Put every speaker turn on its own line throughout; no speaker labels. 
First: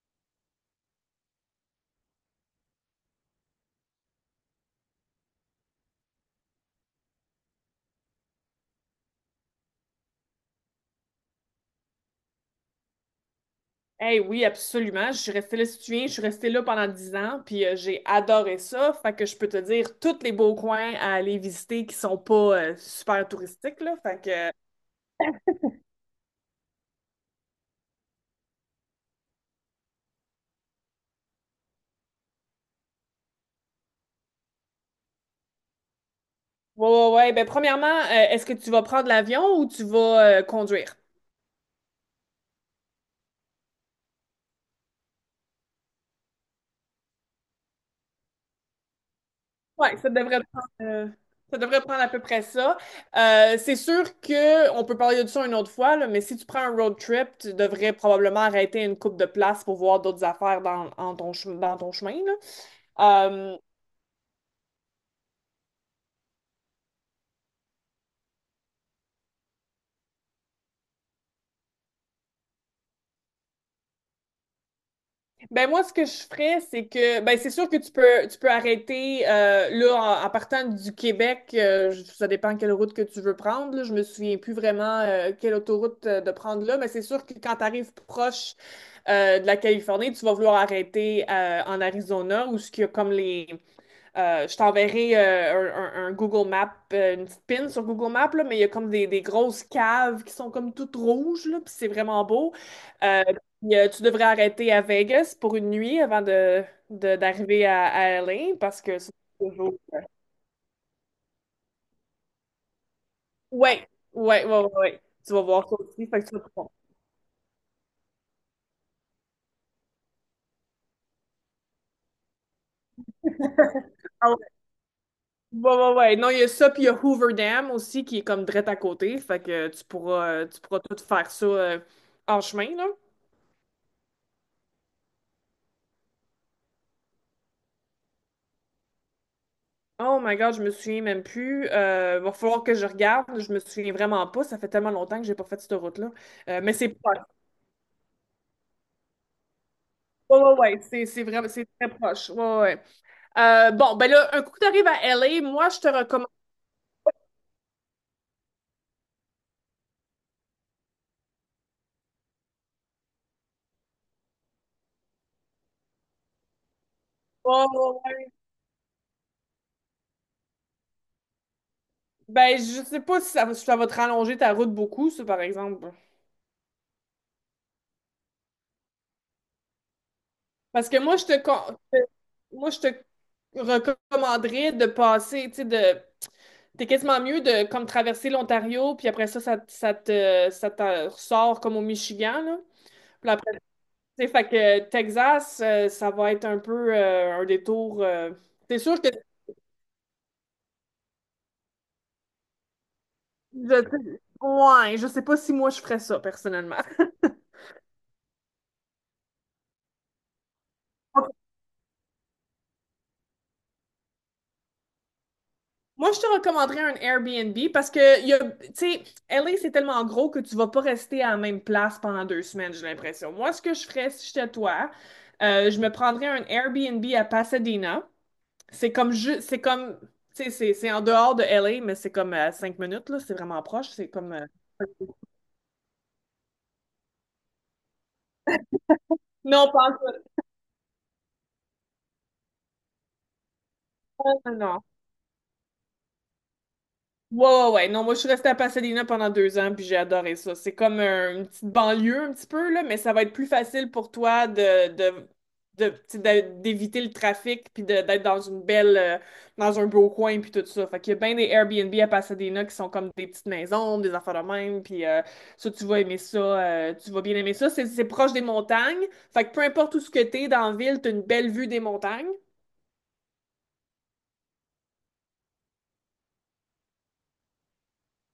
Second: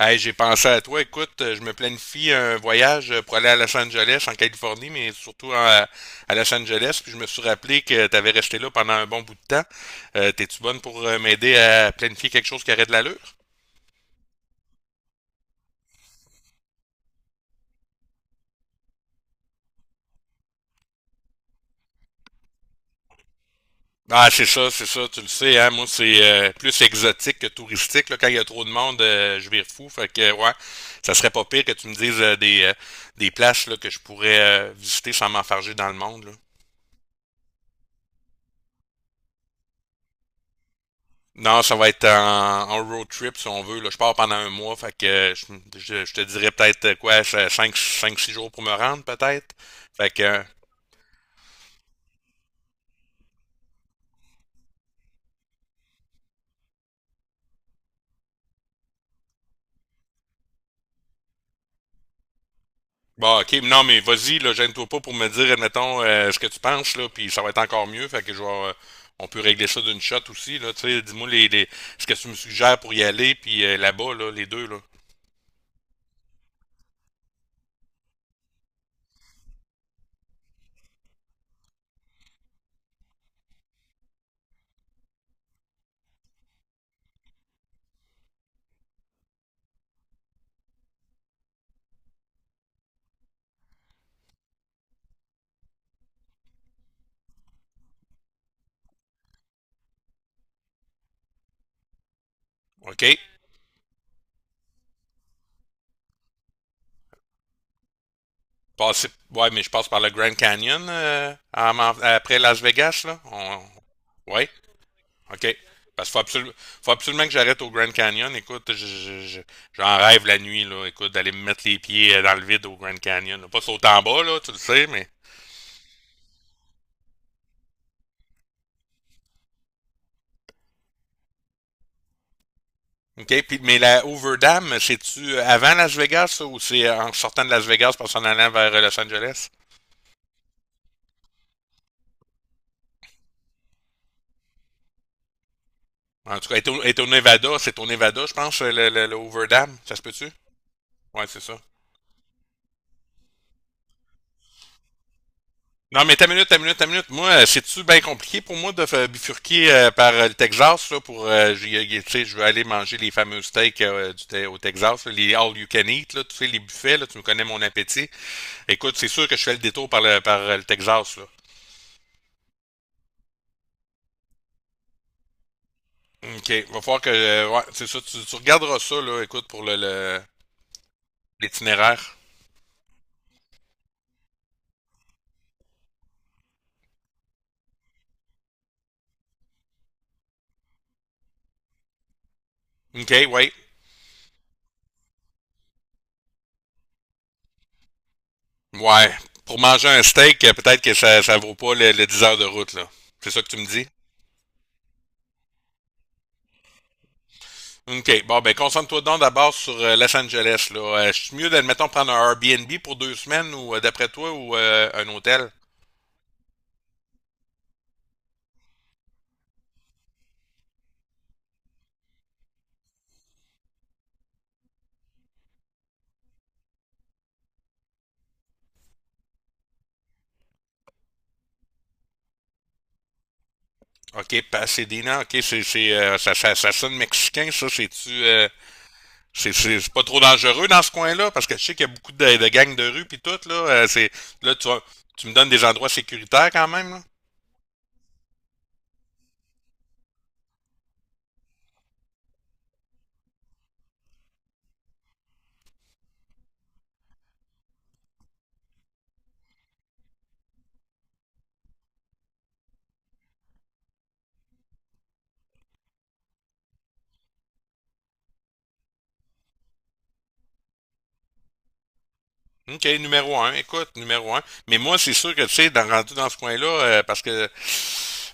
Hey, j'ai pensé à toi. Écoute, je me planifie un voyage pour aller à Los Angeles, en Californie, mais surtout à Los Angeles. Puis je me suis rappelé que tu avais resté là pendant un bon bout de temps. T'es-tu bonne pour m'aider à planifier quelque chose qui aurait de l'allure?
Hey, oui, absolument. Je suis restée là, si tu te souviens, je suis restée là pendant 10 ans, puis j'ai adoré ça. Fait que je peux te dire tous les beaux coins à aller visiter qui sont pas super touristiques, là. Fait
Ah,
que, euh,
c'est ça, tu le sais, hein, moi c'est plus exotique que touristique, là, quand il y a trop de monde, je vire fou, fait que ouais, ça serait pas pire que tu me dises des places là, que je pourrais visiter sans m'enfarger dans le monde, là.
ouais, ouais, ouais. Ben, premièrement, est-ce que tu vas prendre l'avion ou tu vas conduire?
Non, ça va être en road trip si on veut. Là. Je pars pendant un mois, fait que je te dirais peut-être quoi, cinq 6 jours pour me rendre peut-être.
Ouais,
Fait
ça
que,
devrait prendre, euh, ça devrait prendre à peu près ça. C'est sûr que on peut parler de ça une autre fois, là, mais si tu prends un road trip, tu devrais probablement arrêter une coupe de place pour voir d'autres affaires dans, dans ton chemin,
bon, ok,
là.
non, mais vas-y, là, gêne-toi pas pour me dire, admettons, ce que tu penses, là, puis ça va être encore mieux. Fait que je vais, on peut régler ça d'une shot aussi, là, tu sais, dis-moi les, ce que tu me suggères pour y aller, puis là-bas, là, les deux, là.
Ben moi, ce que je ferais, c'est que ben c'est sûr que tu peux arrêter là en partant du Québec, ça dépend quelle route que tu veux prendre. Là, je me souviens plus vraiment quelle autoroute de prendre là, mais c'est sûr que quand tu arrives proche de la Californie, tu vas vouloir arrêter en Arizona où ce qu'il y a comme les je t'enverrai un Google Map, une petite pin sur Google Map, là, mais il y a comme des grosses caves qui sont comme toutes rouges, là, puis c'est vraiment beau.
Ok?
Euh, puis, tu devrais arrêter à Vegas pour une nuit avant d'arriver à LA, parce que
Passer,
c'est
ouais, mais je
toujours.
passe par le Grand Canyon après Las Vegas, là.
Ouais, ouais,
Ouais.
ouais, ouais, ouais. Tu vas
OK.
voir ça aussi,
Parce qu'
fait que tu vas pouvoir-
faut absolument que j'arrête au Grand Canyon. Écoute, j'en rêve la nuit, là. Écoute, d'aller me mettre les pieds dans le vide au Grand Canyon, là. Pas sauter en bas,
Ah
là, tu
ouais,
le sais, mais.
ouais, ouais, ouais. Non, il y a ça, puis il y a Hoover Dam aussi qui est comme direct à côté, fait que tu pourras tout faire ça en chemin, là.
OK. Puis, mais la Overdam, c'est-tu avant Las Vegas, ça, ou c'est en sortant de Las Vegas pour s'en allant vers Los Angeles?
Oh my God, je me souviens même plus. Va falloir que je regarde. Je me souviens vraiment pas. Ça fait tellement longtemps que j'ai pas fait cette route-là.
En tout cas,
Euh,
elle est
mais
au, elle
c'est
est au
proche.
Nevada, c'est au Nevada, je pense, le Overdam. Ça se peut-tu?
Ouais, ouais, ouais. C'est
Ouais, c'est
vraiment,
ça.
c'est très proche. Ouais, ouais, ouais. Bon, ben là, un coup que t'arrives à LA, moi, je te
Non, mais
recommande
ta minute, ta minute, ta minute. Moi, c'est-tu bien compliqué pour moi de bifurquer par le Texas, là, pour, tu sais, je veux aller manger les fameux steaks au Texas, là, les all you can eat, là, tu sais, les buffets, là, tu me connais mon
pas. Ouais,
appétit.
ouais, ouais.
Écoute, c'est sûr que je fais le détour par le Texas, là.
Ben, je sais pas si si ça va te rallonger ta route beaucoup, ça, par exemple.
OK, va falloir que, ouais, c'est ça, tu regarderas ça, là, écoute, pour
Parce que moi, je te, con-
l'itinéraire.
moi, je te recommanderais de passer, tu sais, de... T'es quasiment mieux de comme traverser l'Ontario, puis après ça te ressort comme au Michigan, là.
OK,
Puis
ouais.
après, tu sais, fait que Texas, ça va être un peu un détour. C'est sûr que.
Ouais. Pour manger un steak, peut-être que ça vaut pas le 10 heures de route, là. C'est ça que tu me dis?
Ouais, je sais pas si moi je ferais ça personnellement.
OK. Bon, ben concentre-toi donc d'abord sur Los Angeles, là.
Ok.
C'est mieux, d'admettons, prendre un Airbnb pour 2 semaines ou d'après toi ou un hôtel?
Moi, je te recommanderais un Airbnb parce que, il y a, tu sais, LA, c'est tellement gros que tu vas pas rester à la même place pendant 2 semaines, j'ai l'impression. Moi, ce que je ferais si j'étais toi, je me prendrais un Airbnb à Pasadena. C'est comme, tu sais, c'est en dehors de LA, mais c'est comme à 5 minutes, là. C'est vraiment proche. C'est comme.
OK, Pasadena, OK, ça sonne mexicain, ça, c'est-tu
Non, pas
c'est
en-
pas trop
tout.
dangereux dans ce coin-là? Parce que je sais qu'il y a beaucoup de gangs de rue puis tout, là. Là,
Non,
tu,
non.
tu me donnes des endroits sécuritaires quand même, là?
Ouais, ouais, ouais. Non, moi, je suis restée à Pasadena pendant 2 ans, puis j'ai adoré ça. C'est comme un- une petite banlieue, un petit peu, là, mais ça va être plus facile pour toi tu sais, d'éviter le trafic, puis d'être dans dans un beau coin, puis tout ça. Fait qu'il y a bien des Airbnb à Pasadena qui sont comme des petites maisons, des affaires de même, puis ça, tu vas aimer ça, tu vas bien aimer ça. C'est proche des montagnes. Fait que peu importe où ce que t'es dans la ville, t'as une belle vue des montagnes.
OK, numéro un. Écoute, numéro un. Mais moi, c'est sûr que, tu sais, rendu dans ce coin-là, parce que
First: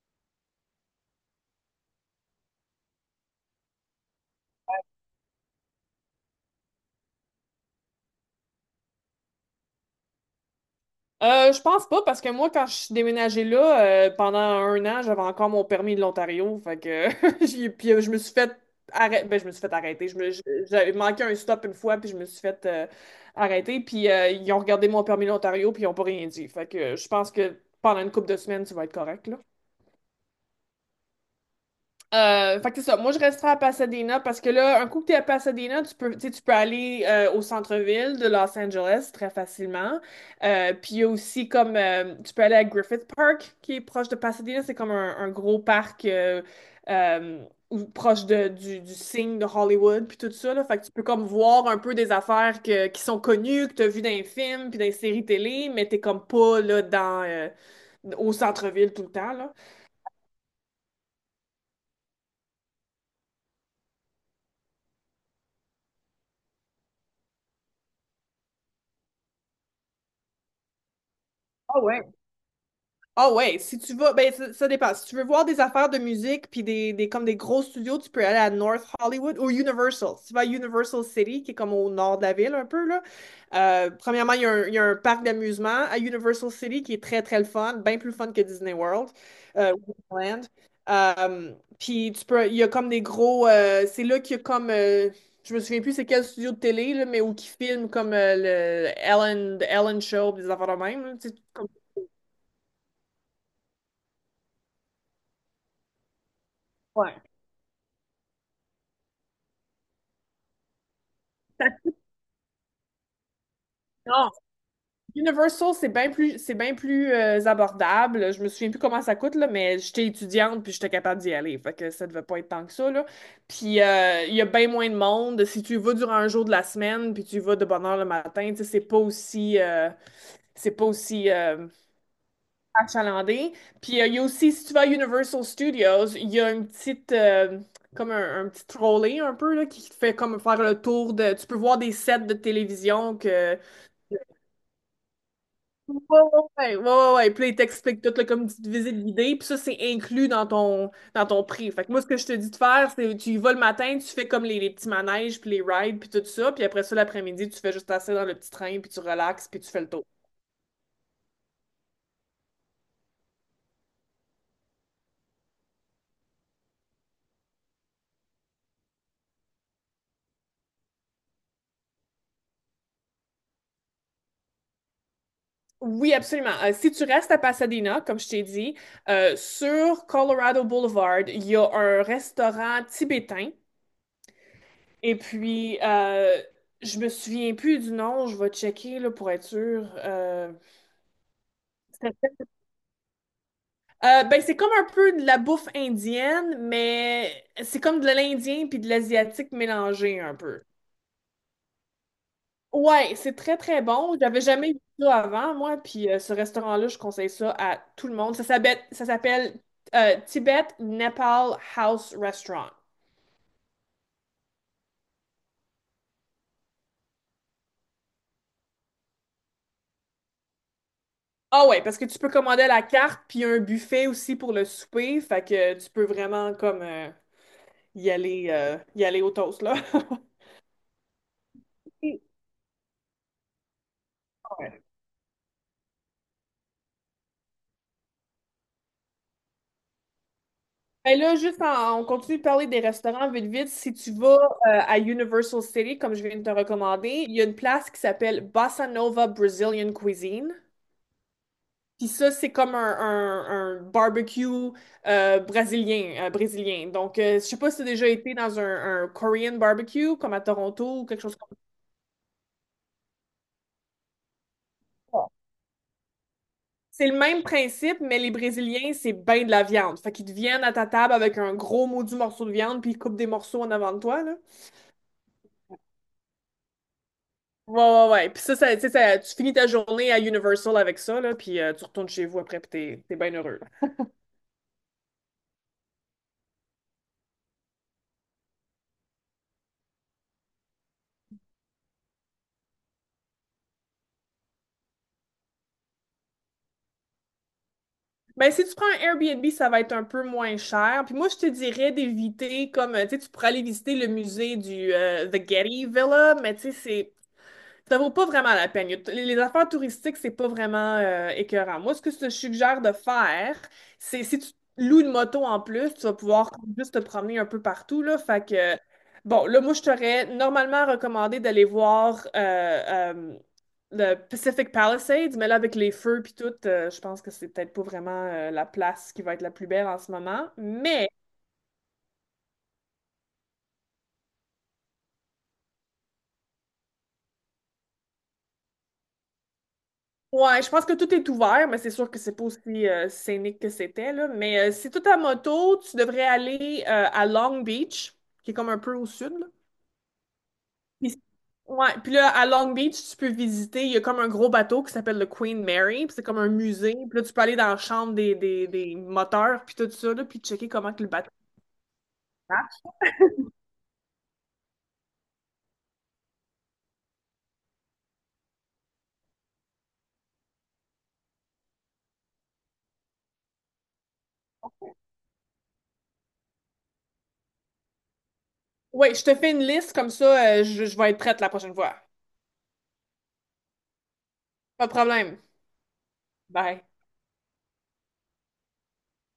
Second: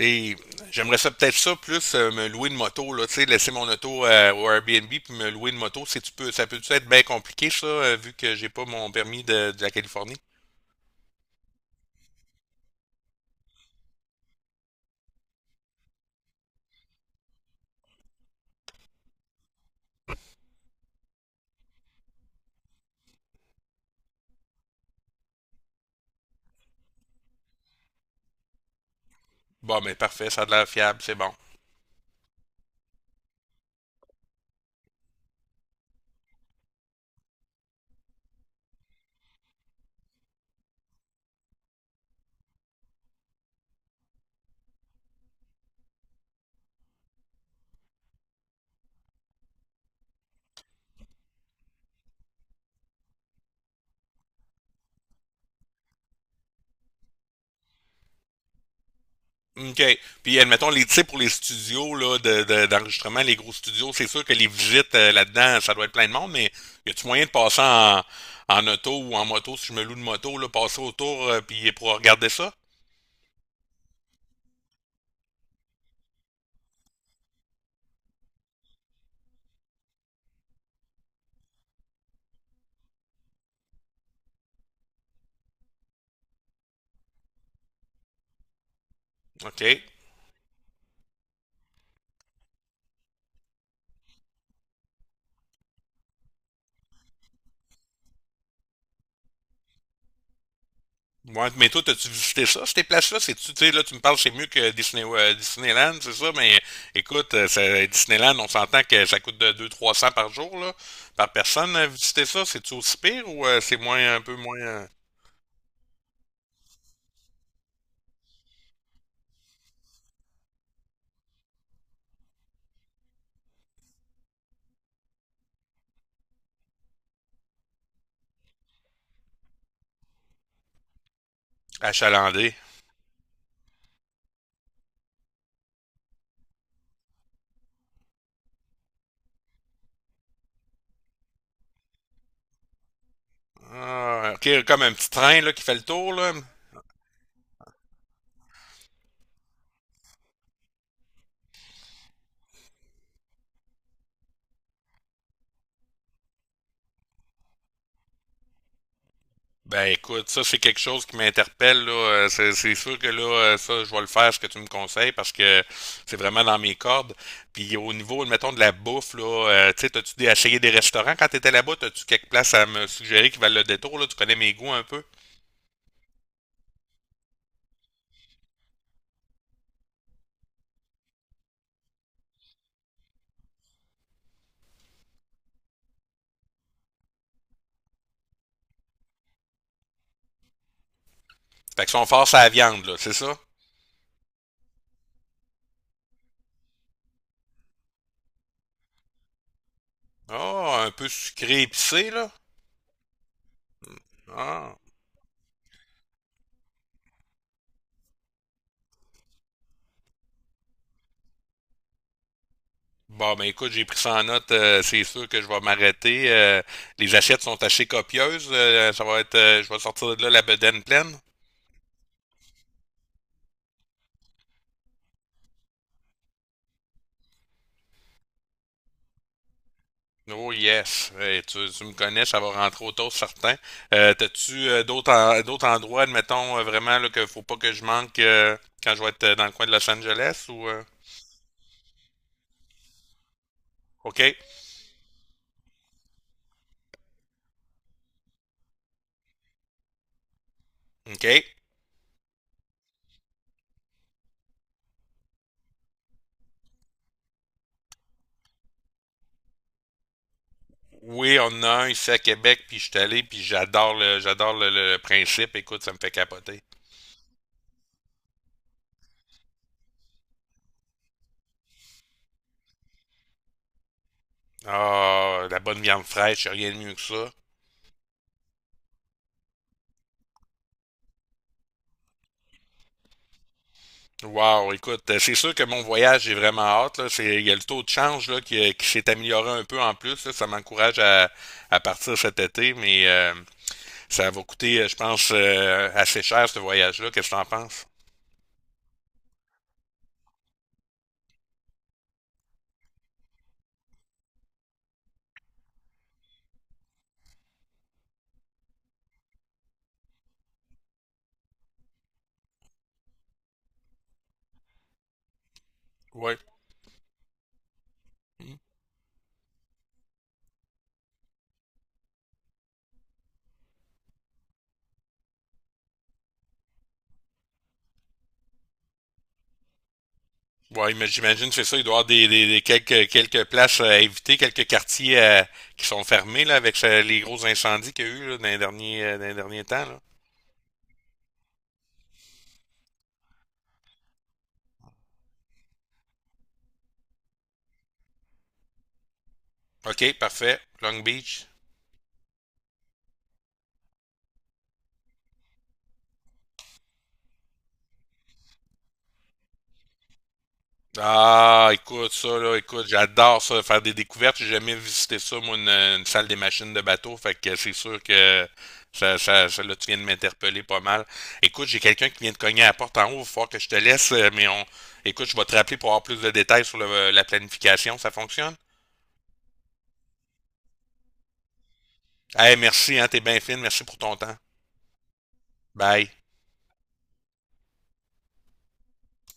et j'aimerais ça peut-être ça plus me louer une moto, là, tu sais, laisser mon auto au Airbnb puis me louer une moto, si tu peux, ça peut-tu être bien compliqué, ça, vu que j'ai pas mon permis de la Californie?
Je pense pas, parce que moi, quand je suis déménagée là, pendant un an, j'avais encore mon permis de l'Ontario. Fait que puis, je me suis fait arrêter. Ben, je me suis fait arrêter. J'avais manqué un stop une fois, puis je me suis fait arrêter. Puis ils ont regardé mon permis de l'Ontario, puis ils ont pas rien dit. Fait que je pense que pendant une couple de semaines, tu vas être correct,
Bon, mais parfait, ça a de l'air fiable, c'est bon.
fait que c'est ça. Moi, je resterai à Pasadena parce que là, un coup que t'es à Pasadena, tu peux, tu sais, tu peux aller au centre-ville de Los Angeles très facilement. Puis il y a aussi comme tu peux aller à Griffith Park qui est proche de Pasadena. C'est comme un gros parc euh, proche de, du signe de Hollywood puis tout ça là. Fait que tu peux comme voir un peu des affaires que, qui sont connues, que t'as vu dans les films puis dans les séries télé, mais t'es comme pas là dans au centre-ville tout le temps là.
OK. Puis admettons les tips pour les studios là, d'enregistrement, les gros studios, c'est sûr que les visites là-dedans, ça doit être plein de monde, mais y a-tu moyen de passer en auto ou en moto, si je me loue de moto, là, passer autour puis
ah
pour
ouais
regarder ça?
Ah ouais, si tu vas, ben ça dépend. Si tu veux voir des affaires de musique puis des comme des gros studios, tu peux aller à North Hollywood ou Universal. Si tu vas à Universal City, qui est comme au nord de la ville un peu là. Premièrement, il y a un parc d'amusement à Universal City qui est très très le fun, bien plus fun que Disney World,
OK. Ouais,
ou Disneyland. Euh, Puis tu peux, il y a comme des gros, c'est là qu'il y a comme, je me souviens plus c'est quel studio de télé là, mais où qui filme comme le Ellen Show, des affaires de même. Là, tu sais,
mais toi, t'as-tu visité ça, ces places-là? C'est-tu, tu sais, là, tu me parles, c'est mieux que Disneyland, c'est ça, mais
Ouais.
écoute, Disneyland, on s'entend que ça coûte de 200 300 par jour, là, par personne,
Ça-
visiter ça. C'est-tu aussi pire ou un
Non.
peu moins
Universal, c'est bien plus, c'est bien plus abordable. Je me souviens plus comment ça coûte, là, mais j'étais étudiante puis j'étais capable d'y aller. Fait que ça devait pas être tant que ça, là. Puis il y a bien moins de monde. Si tu y vas durant un jour de la semaine puis tu y vas de bonne heure le matin, tu sais, c'est pas aussi
achalandé?
achalandé. Puis il y a aussi, si tu vas à Universal Studios, il y a comme un petit trolley un peu, là, qui te fait comme faire le tour de. Tu peux voir des sets de télévision que
Ah, OK, comme un petit train là, qui fait le
Ouais,
tour,
ouais,
là.
ouais, ouais, ouais, ouais. Puis là, ils t'expliquent tout, là, comme une petite visite guidée. Puis ça, c'est inclus dans ton prix. Fait que moi, ce que je te dis de faire, c'est tu y vas le matin, tu fais comme les petits manèges, puis les rides, puis tout ça. Puis après ça, l'après-midi, tu fais juste assez dans le petit train, puis tu relaxes, puis tu fais le
Ben
tour.
écoute, ça c'est quelque chose qui m'interpelle là. C'est sûr que là, ça, je vais le faire ce que tu me conseilles parce que c'est vraiment dans mes cordes. Puis au niveau, mettons, de la bouffe, là, tu sais, t'as-tu essayé des restaurants quand t'étais là-bas? T'as-tu quelques places à me suggérer qui valent le détour, là? Tu connais mes goûts un peu?
Oui, absolument. Si tu restes à Pasadena, comme je t'ai dit, sur Colorado Boulevard, il y a un restaurant tibétain. Et puis, je me souviens plus du nom, je vais checker là, pour être sûre.
Fait que sont forts à la viande, là, c'est ça?
Ben, c'est comme un peu de la bouffe indienne, mais c'est comme de l'indien puis de l'asiatique mélangé un peu.
Ah, un peu sucré épicé, là?
Ouais, c'est très très bon. J'avais jamais
Ah.
vu ça avant, moi, puis ce restaurant-là, je conseille ça à tout le monde. Ça s'appelle Tibet Nepal House Restaurant.
Bon, ben écoute, j'ai pris ça en note. C'est sûr que je vais m'arrêter. Les assiettes sont assez copieuses. Ça va être, je vais sortir de là la bedaine pleine.
Ah ouais, parce que tu peux commander à la carte, puis il y a un buffet aussi pour le souper, fait que tu peux vraiment comme y aller au toast, là.
Oh yes, Hey, tu me connais, ça va rentrer au toast certain. T'as-tu
Ouais.
d'autres endroits, admettons vraiment là, que faut pas que je manque quand je vais être dans le coin de Los Angeles ou
Ben là, juste on continue de parler des restaurants vite vite. Si tu vas
OK,
à Universal City, comme je viens de te recommander, il y a une place qui s'appelle Bossa Nova Brazilian Cuisine.
OK.
Puis ça, c'est comme un barbecue brésilien. Donc, je sais pas si tu as déjà été dans un Korean barbecue, comme à Toronto ou quelque chose
Oui, on
comme
en a un ici à Québec, puis je suis allé, puis j'adore le
ça.
principe. Écoute, ça me fait capoter.
C'est le même principe, mais les Brésiliens, c'est ben de la viande. Fait qu'ils te viennent à ta table avec un gros maudit morceau de viande, puis ils coupent des morceaux en avant de toi, là.
Ah, la bonne viande fraîche, y a rien de mieux que ça.
Ouais, ouais, ouais. Puis ça, tu sais, tu finis ta journée à Universal avec ça, là, puis tu retournes chez vous après, puis t'es, t'es bien heureux.
Wow, écoute, c'est sûr que mon voyage, j'ai vraiment hâte, là. Il y a le taux de change là, qui s'est amélioré un peu en plus, là. Ça m'encourage à partir cet été, mais ça va coûter, je pense, assez cher ce voyage-là. Qu'est-ce que t'en penses?
Mais si tu prends un Airbnb, ça va être un peu moins cher. Puis moi, je te dirais d'éviter, comme, tu sais, tu pourrais aller visiter le musée du The Getty Villa, mais tu sais, c'est ça vaut pas vraiment la peine. Il y a les affaires touristiques, c'est pas vraiment écœurant. Moi, ce que je te suggère de faire, c'est si tu loues une moto en plus, tu vas
Ouais.
pouvoir juste te promener un peu partout, là. Fait
Mm.
que, bon, là, moi, je t'aurais normalement recommandé d'aller voir le Pacific Palisades, mais là, avec les feux puis tout, je pense que c'est peut-être pas vraiment la place qui va être la plus belle en ce moment.
Ouais, mais
Mais
j'imagine c'est ça, il doit y avoir des quelques places à éviter, quelques quartiers qui sont fermés là, avec les gros incendies qu'il y a eu là, dans les derniers temps là.
ouais, je pense que tout est ouvert, mais c'est sûr que c'est pas aussi scénique que c'était, là. Mais si tout à moto, tu devrais aller à Long Beach, qui est comme un peu au sud, là.
OK, parfait. Long
Puis,
Beach.
ouais, puis là, à Long Beach, tu peux visiter, il y a comme un gros bateau qui s'appelle le Queen Mary, puis c'est comme un musée. Puis là, tu peux aller dans la chambre des moteurs, puis tout ça, là, puis checker comment que le bateau...
Ah, écoute, ça, là, écoute, j'adore ça, faire des découvertes. J'ai jamais visité ça, moi, une salle des machines de bateau. Fait que c'est sûr que là, tu viens de m'interpeller pas mal. Écoute, j'ai quelqu'un qui vient de cogner à la porte en haut. Il va falloir que je te laisse, mais écoute, je vais te rappeler pour avoir plus de détails sur la planification. Ça fonctionne?
Ouais, je te fais une liste, comme ça, je vais être prête la prochaine fois.
Eh, merci, hein, t'es bien fine. Merci pour ton temps.
Pas de problème.
Bye.
Bye.